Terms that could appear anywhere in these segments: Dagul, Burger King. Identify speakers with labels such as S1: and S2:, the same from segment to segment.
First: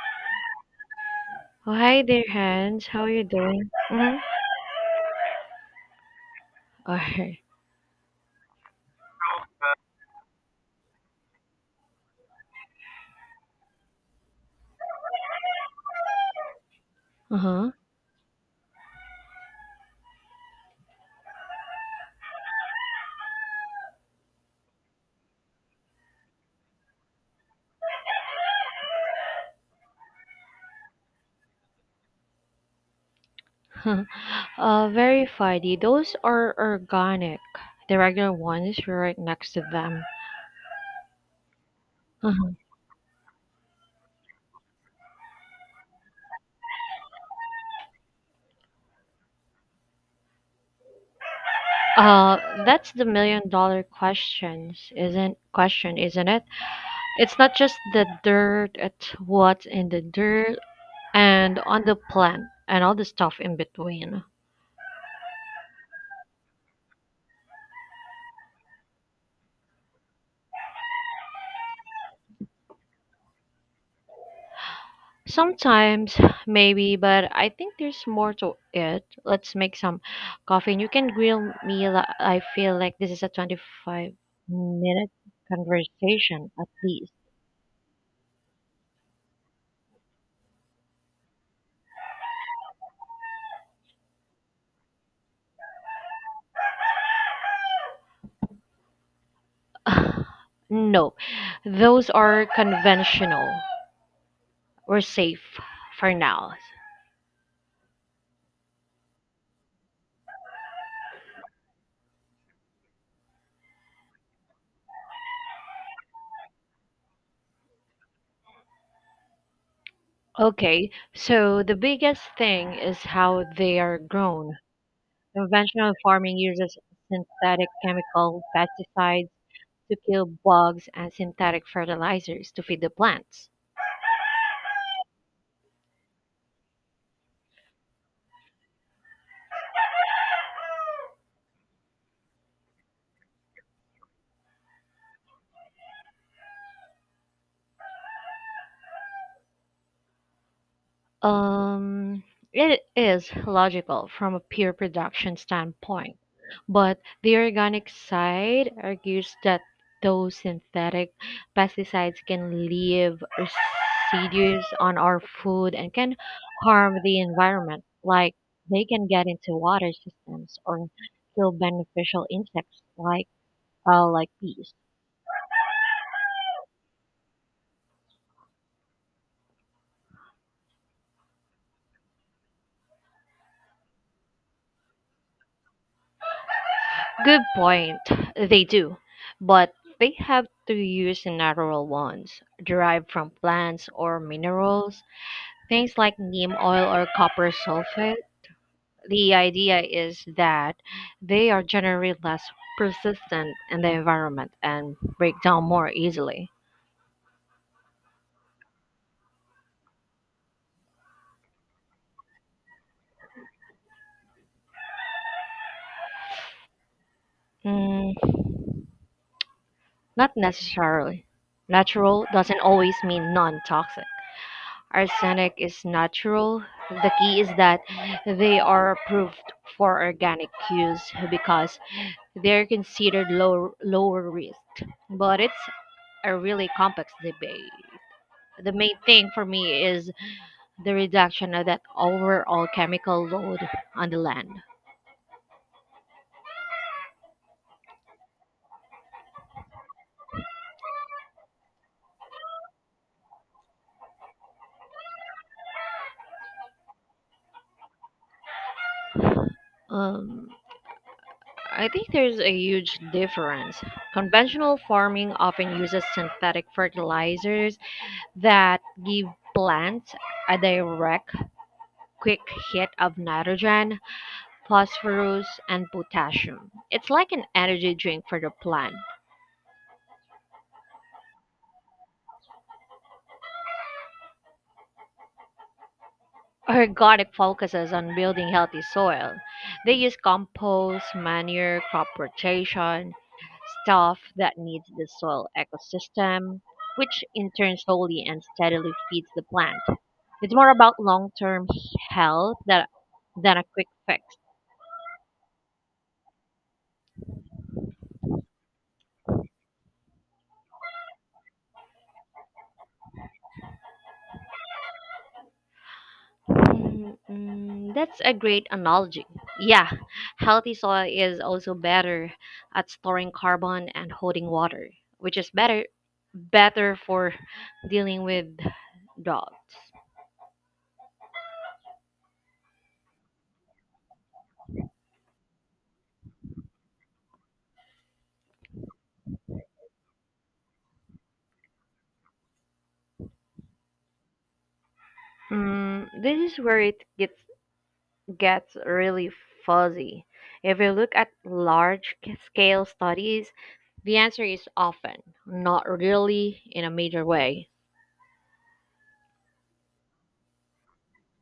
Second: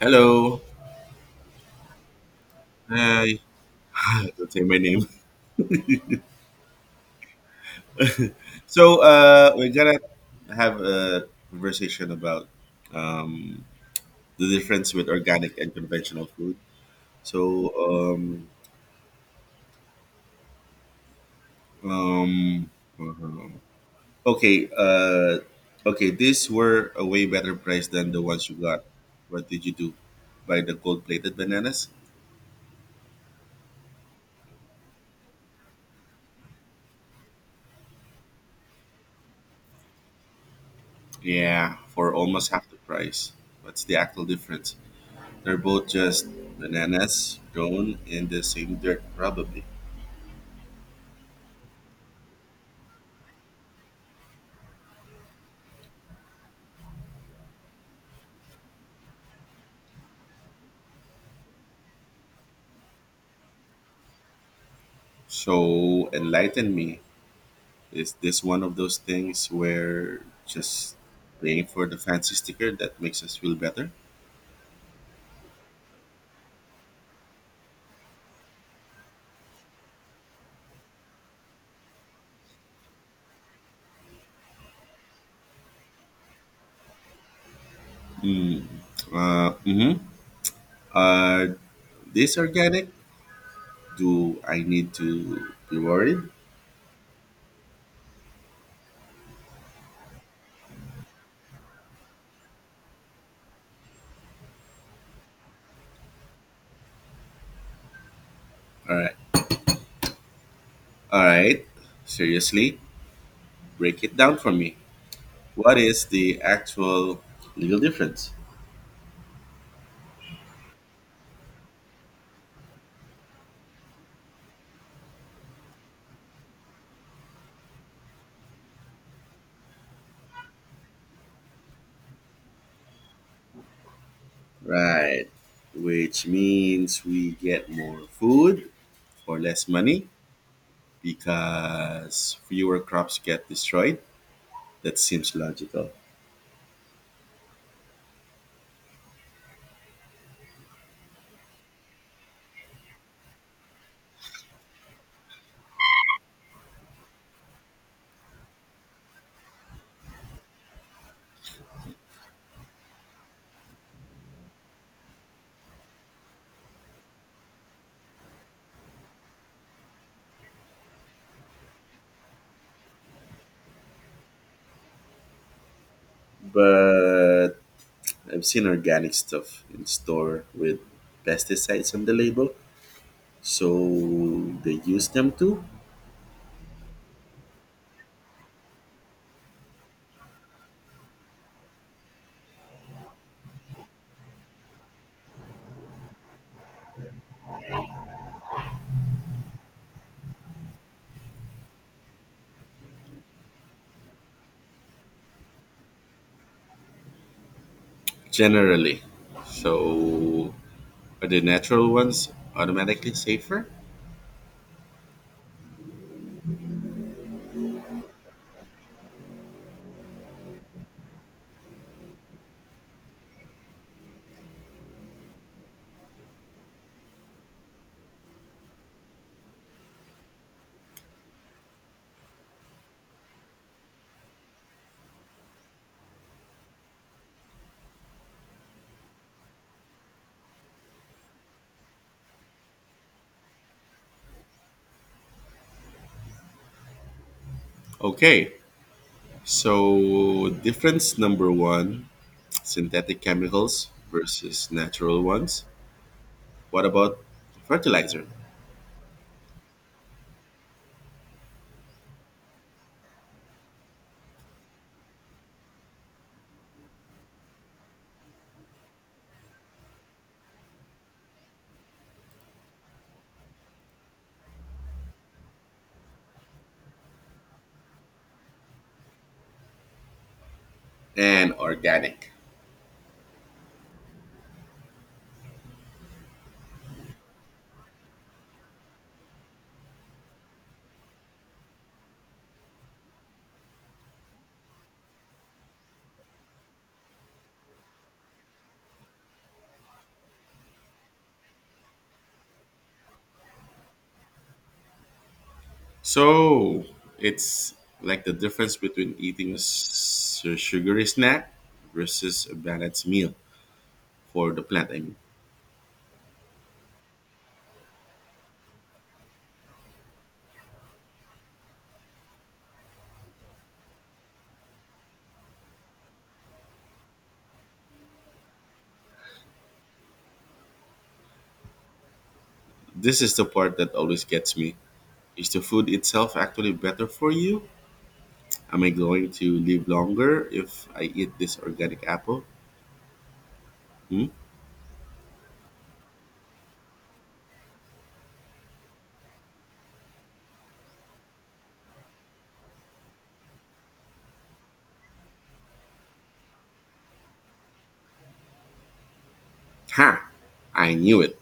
S1: Hello.
S2: Oh, hi there, Hans. How are you
S1: Hi.
S2: doing? Mhm.
S1: don't say my name.
S2: All right.
S1: So we're gonna have a conversation about um, the difference with organic and conventional food.
S2: Uh-huh.
S1: So um, um, okay, uh, okay, these were a way better price than the ones you got. What did you do? Buy the gold plated bananas?
S2: Very funny. Those are organic. The regular ones were right next to them.
S1: Yeah, for almost
S2: Uh-huh.
S1: half the price. What's the actual difference? They're both just bananas grown in the same dirt, probably.
S2: That's the million dollar question, isn't it? It's not just the dirt, it's what's in the dirt and on the plant and all the stuff in between.
S1: So, enlighten me. Is this one of those things where just paying for the fancy sticker that makes us feel better?
S2: Sometimes, maybe, but I think there's more to it. Let's make some coffee and you can grill me. I feel like this is a 25-minute conversation at least.
S1: Mm. Mm-hmm. Are these organic? Do I need to be worried?
S2: No, those are conventional. We're safe for now.
S1: All right. All right. Seriously, break it down for me. What is the actual legal difference?
S2: Okay, so the biggest thing is how they are grown. Conventional farming uses synthetic chemical pesticides to kill bugs and synthetic fertilizers to feed the plants.
S1: Right. Which means we get more food for less money because fewer crops get destroyed. That seems logical.
S2: Um, it is logical from a pure production standpoint, but the organic side argues that those synthetic pesticides can leave residues on our food and can harm the environment, like they can get into water systems or kill beneficial insects like bees.
S1: But I've seen organic stuff in store with pesticides on the label. So they use them too?
S2: Good point. They do, but they have to use natural ones derived from plants or minerals, things like neem oil or copper sulfate. The idea is that they are generally less persistent in the environment and break down more easily.
S1: Generally. So are the natural ones automatically safer?
S2: Mm, Not necessarily. Natural doesn't always mean non toxic. Arsenic is natural. The key is that they are approved for organic use because they're considered lower risk. But it's a really complex debate. The main thing for me is the reduction of that overall chemical load on the land.
S1: Okay. So, difference number one synthetic chemicals versus natural ones. What about fertilizer
S2: Um, I think there's a huge difference. Conventional farming often uses synthetic fertilizers that give plants a direct quick hit of nitrogen, phosphorus, and potassium. It's like an energy drink for the plant.
S1: and organic?
S2: Organic focuses on building healthy soil. They use compost, manure, crop rotation, stuff that needs the soil ecosystem, which in turn slowly and steadily feeds the plant. It's more about long term health than a quick fix.
S1: So, it's like the difference between eating a sugary snack versus a balanced meal for the plant. I mean,
S2: That's a great analogy. Yeah, healthy soil is also better at storing carbon and holding water, which is better for dealing with droughts.
S1: this is the part that always gets me. Is the food itself actually better for you? Am I going to live longer if I eat this organic apple? Hmm?
S2: This is where it gets really fuzzy. If you look at large scale studies, the answer is often not really in a major way.
S1: Ha! I knew it.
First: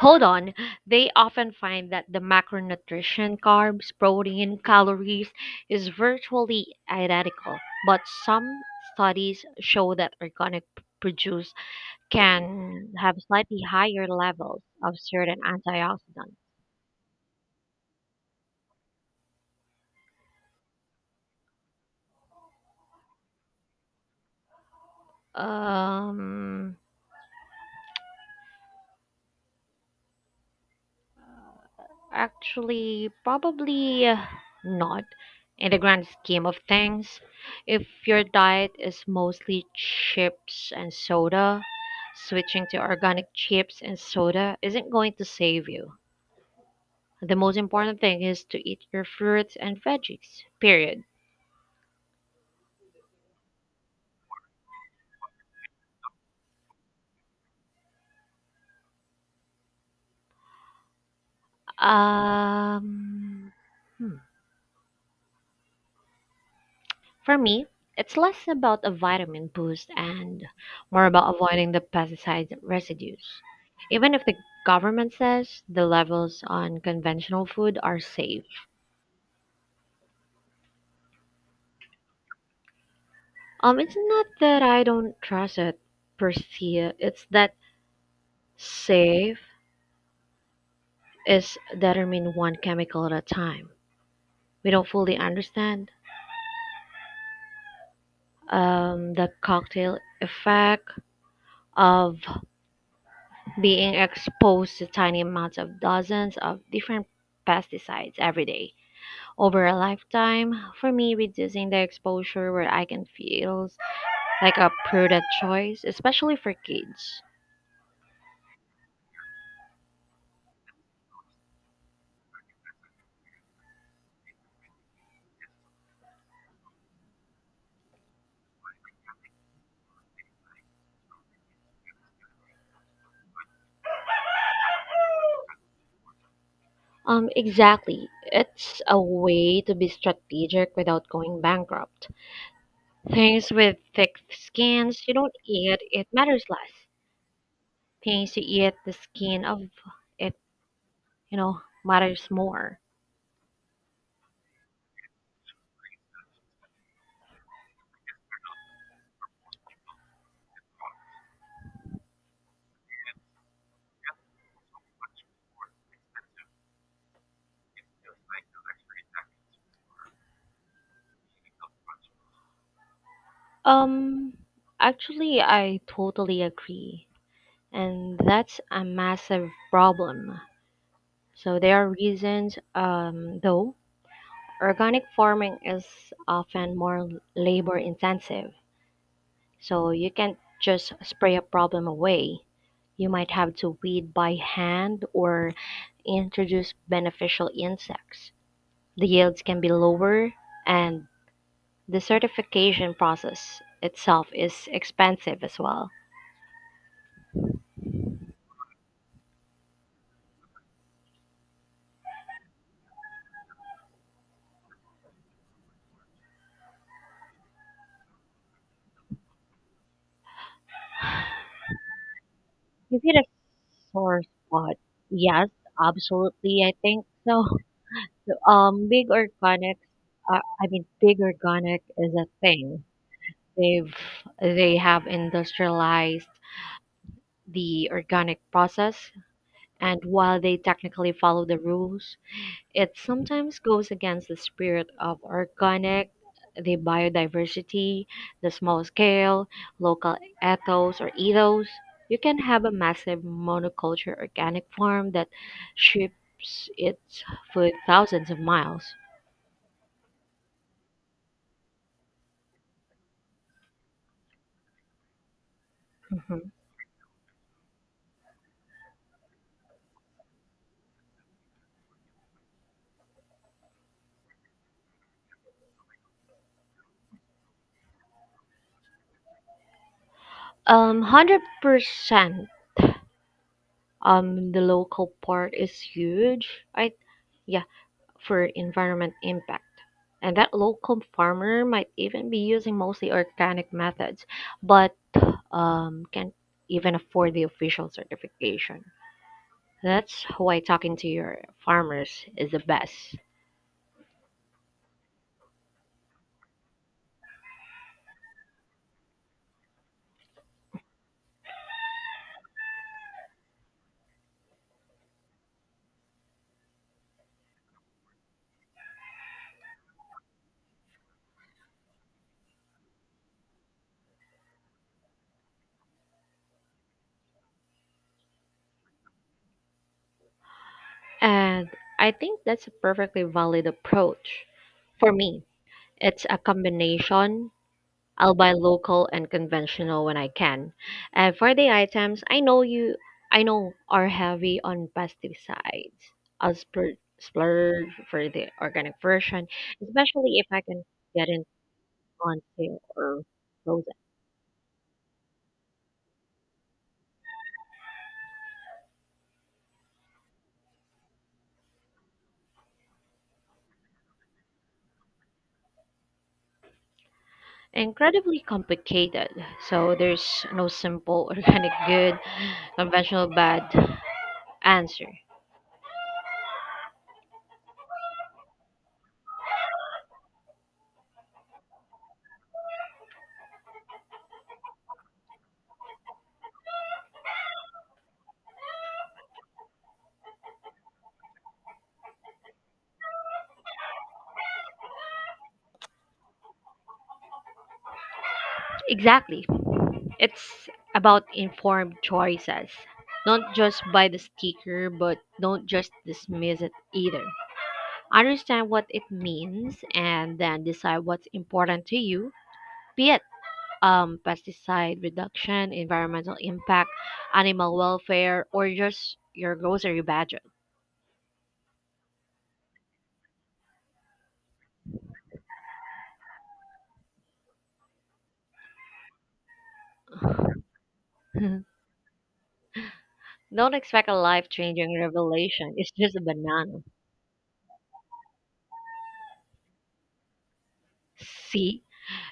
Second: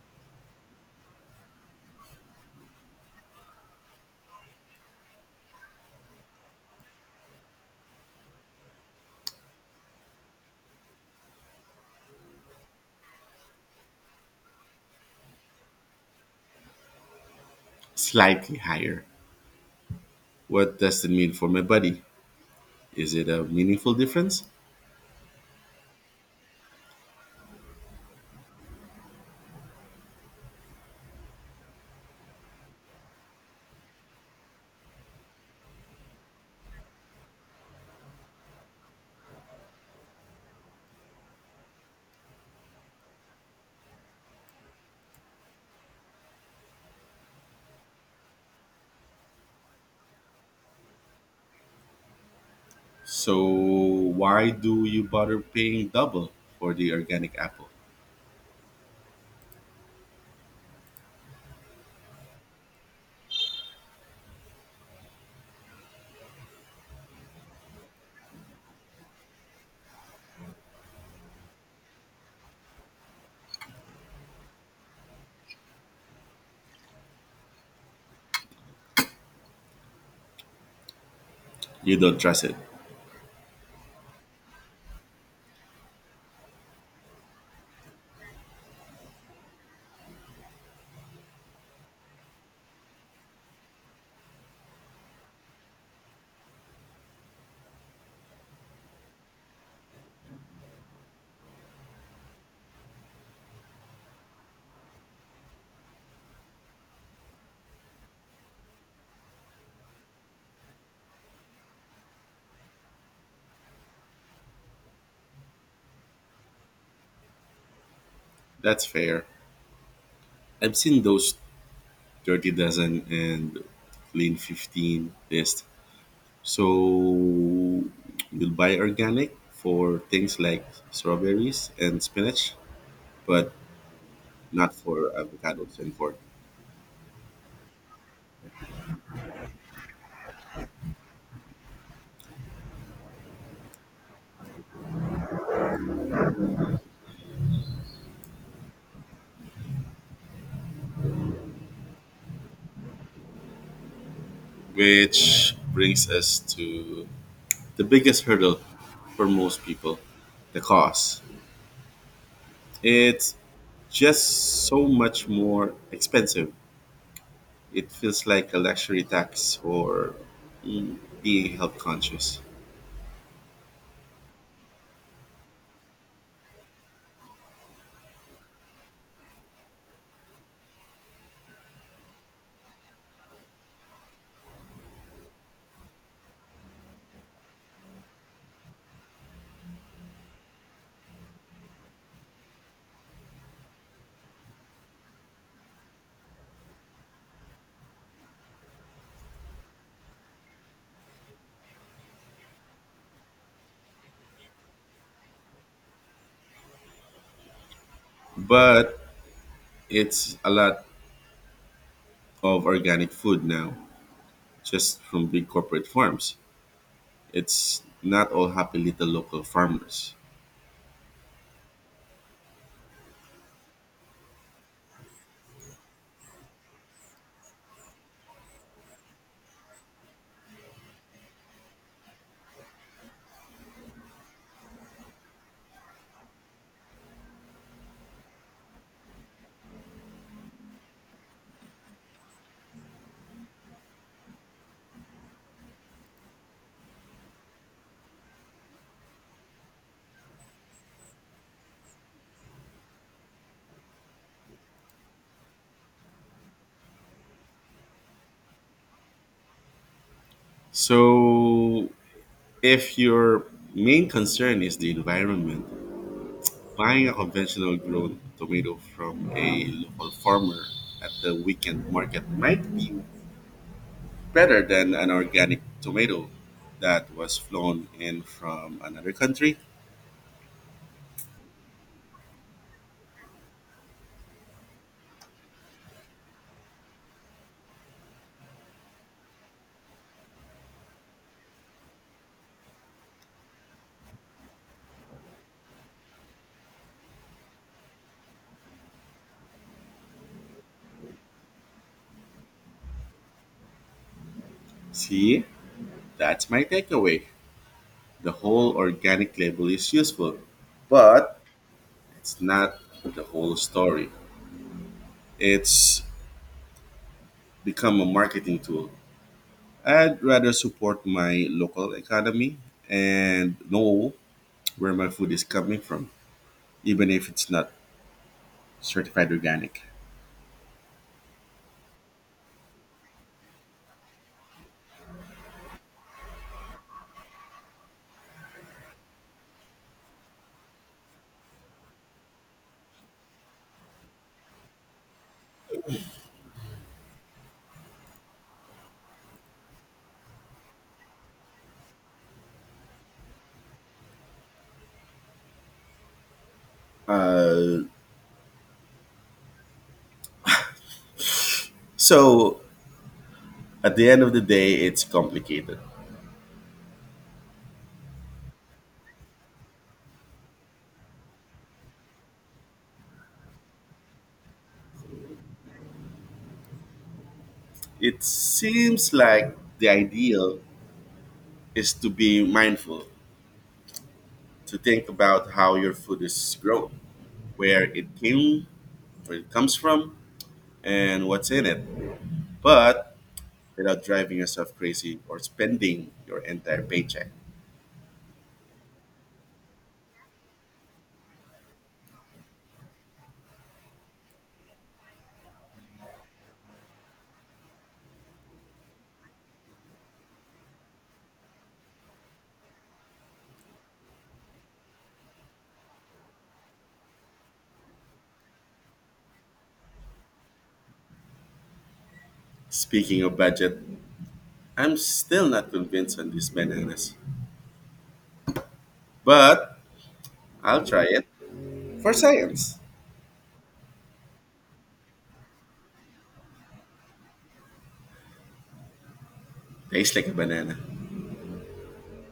S2: Hold on, they often find that the macronutrition carbs, protein, calories is virtually identical, but some studies show that organic produce can have slightly higher levels of certain antioxidants.
S1: Slightly higher. What does it mean for my body? Is it a meaningful difference?
S2: Um Actually, probably not. In the grand scheme of things, if your diet is mostly chips and soda, switching to organic chips and soda isn't going to save you. The most important thing is to eat your fruits and veggies, period.
S1: So why do you bother paying double for the organic apple?
S2: Um, hmm. For me, it's less about a vitamin boost and more about avoiding the pesticide residues. Even if the government says the levels on conventional food are safe,
S1: You don't trust it.
S2: it's not that I don't trust it per se. It's that safe is determined one chemical at a time. We don't fully understand the cocktail effect of being exposed to tiny amounts of dozens of different pesticides every day over a lifetime. For me, reducing the exposure where I can feels like a prudent choice, especially for kids.
S1: That's fair. I've seen those dirty dozen and clean 15 list. So you'll buy organic for things like strawberries and spinach, but not for avocados and pork.
S2: Exactly. It's a way to be strategic without going bankrupt. Things with thick skins you don't eat, it matters less. Things you eat, the skin of it, you know, matters more.
S1: Which brings us to the biggest hurdle for most people, the cost. It's just so much more expensive, it feels like a luxury tax or, mm, being health conscious.
S2: Um, Actually, I totally agree. And that's a massive problem. So there are reasons, though, organic farming is often more labor intensive. So you can't just spray a problem away. You might have to weed by hand or introduce beneficial insects. The yields can be lower, and the certification process itself is expensive as well.
S1: But it's a lot of organic food now, just from big corporate farms. It's not all happy little local farmers.
S2: Is it a sore spot? Yes, absolutely. I think so. Big organic, I mean, big organic is a thing. They've they have industrialized the organic process, and while they technically follow the rules, it sometimes goes against the spirit of organic, the biodiversity, the small scale, local ethos or ethos. You can have a massive monoculture organic farm that ships its food thousands of miles.
S1: So if your main concern is the environment,
S2: Mhm.
S1: buying a conventional grown tomato from a local farmer at the weekend market might be better than an organic tomato that was flown in from another country.
S2: 100%. The local part is huge. I, yeah, for environment impact, and that local farmer might even be using mostly organic methods, but can't even afford the official certification. That's why talking to your farmers is the best,
S1: See, that's my takeaway. The whole organic label is useful, but it's not the whole story. It's become a marketing tool. I'd rather support my local economy and know where my food is coming from, even if it's not certified organic.
S2: and I think that's a perfectly valid approach. For me, it's a combination. I'll buy local and conventional when I can. And for the items, I know are heavy on pesticides. I'll splurge for the organic version, especially if I can get it on sale or frozen.
S1: So at the end of the day, it's complicated.
S2: Incredibly complicated. So there's no simple organic good, conventional bad answer.
S1: It seems like the ideal is to be mindful, to think about how your food is grown, where it came, where it comes from, and what's in it, but without driving yourself crazy or spending your entire paycheck.
S2: Exactly. It's about informed choices. Don't just buy the sticker, but don't just dismiss it either. Understand what it means and then decide what's important to you, be it pesticide reduction, environmental impact, animal welfare, or just your grocery budget.
S1: Speaking of budget, I'm still not convinced on these bananas, but I'll try it for science.
S2: Don't expect a life changing revelation. It's just a banana.
S1: Tastes like a banana.
S2: See,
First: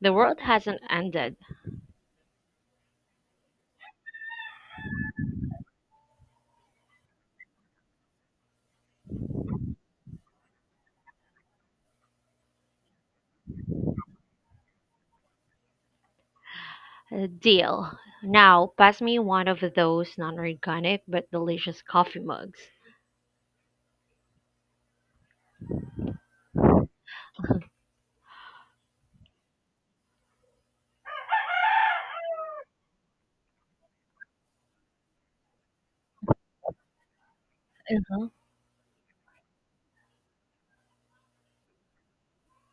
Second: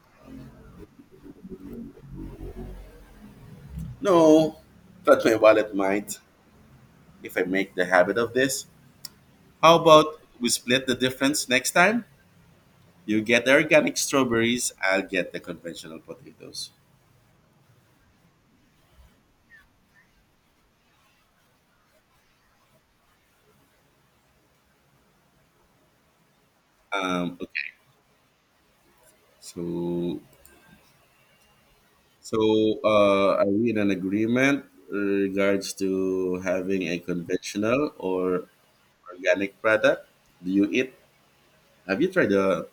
S2: the world hasn't ended.
S1: No, but my wallet might, if I make the habit of this. How about we split the difference next time? You get the organic strawberries, I'll get the conventional potatoes.
S2: Deal. Now, pass me one of those non-organic but delicious coffee mugs.
S1: Okay. So, so are we in an agreement in regards to having a conventional
S2: Uh-huh.
S1: or organic product? Do you eat? Have you tried the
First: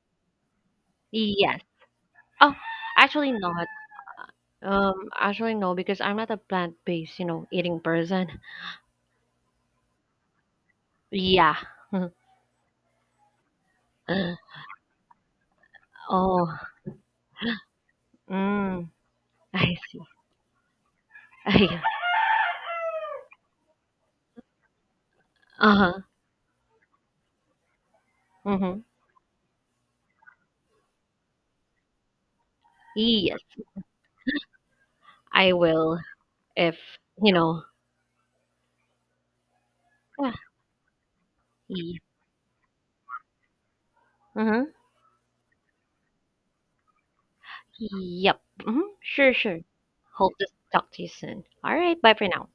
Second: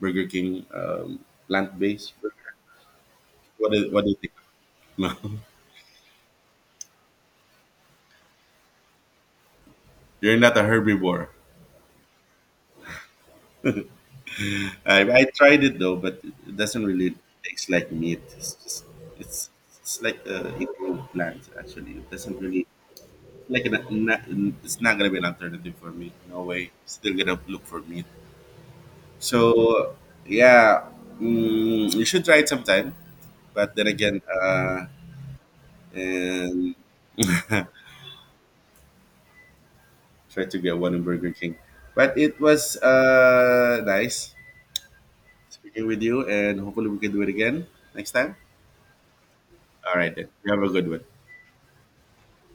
S1: Burger King
S2: Yes.
S1: plant-based burger?
S2: Oh, actually not.
S1: What is it? No,
S2: Actually, no, because I'm not a plant-based, eating person.
S1: you're not a herbivore.
S2: Yeah.
S1: I tried it though, but
S2: Oh.
S1: it doesn't really taste like meat. It's just
S2: Mm,
S1: it's
S2: I see.
S1: it's like a improved plant
S2: I,
S1: actually. It doesn't really like an, not, it's not gonna be an alternative for
S2: uh-huh.
S1: me. No way. Still gonna look for meat.
S2: Mm-hmm.
S1: So yeah, you should try it sometime.
S2: Yes,
S1: But then again,
S2: I will
S1: and
S2: if, you know. Yeah.
S1: try to get one in Burger King. But it was nice
S2: Mm-hmm.
S1: speaking with you, and hopefully we can do it again next time.
S2: Yep. Mm-hmm. Sure, sure.
S1: All right then.
S2: Hope to
S1: You have a good
S2: talk to
S1: one.
S2: you soon. All right, bye for now.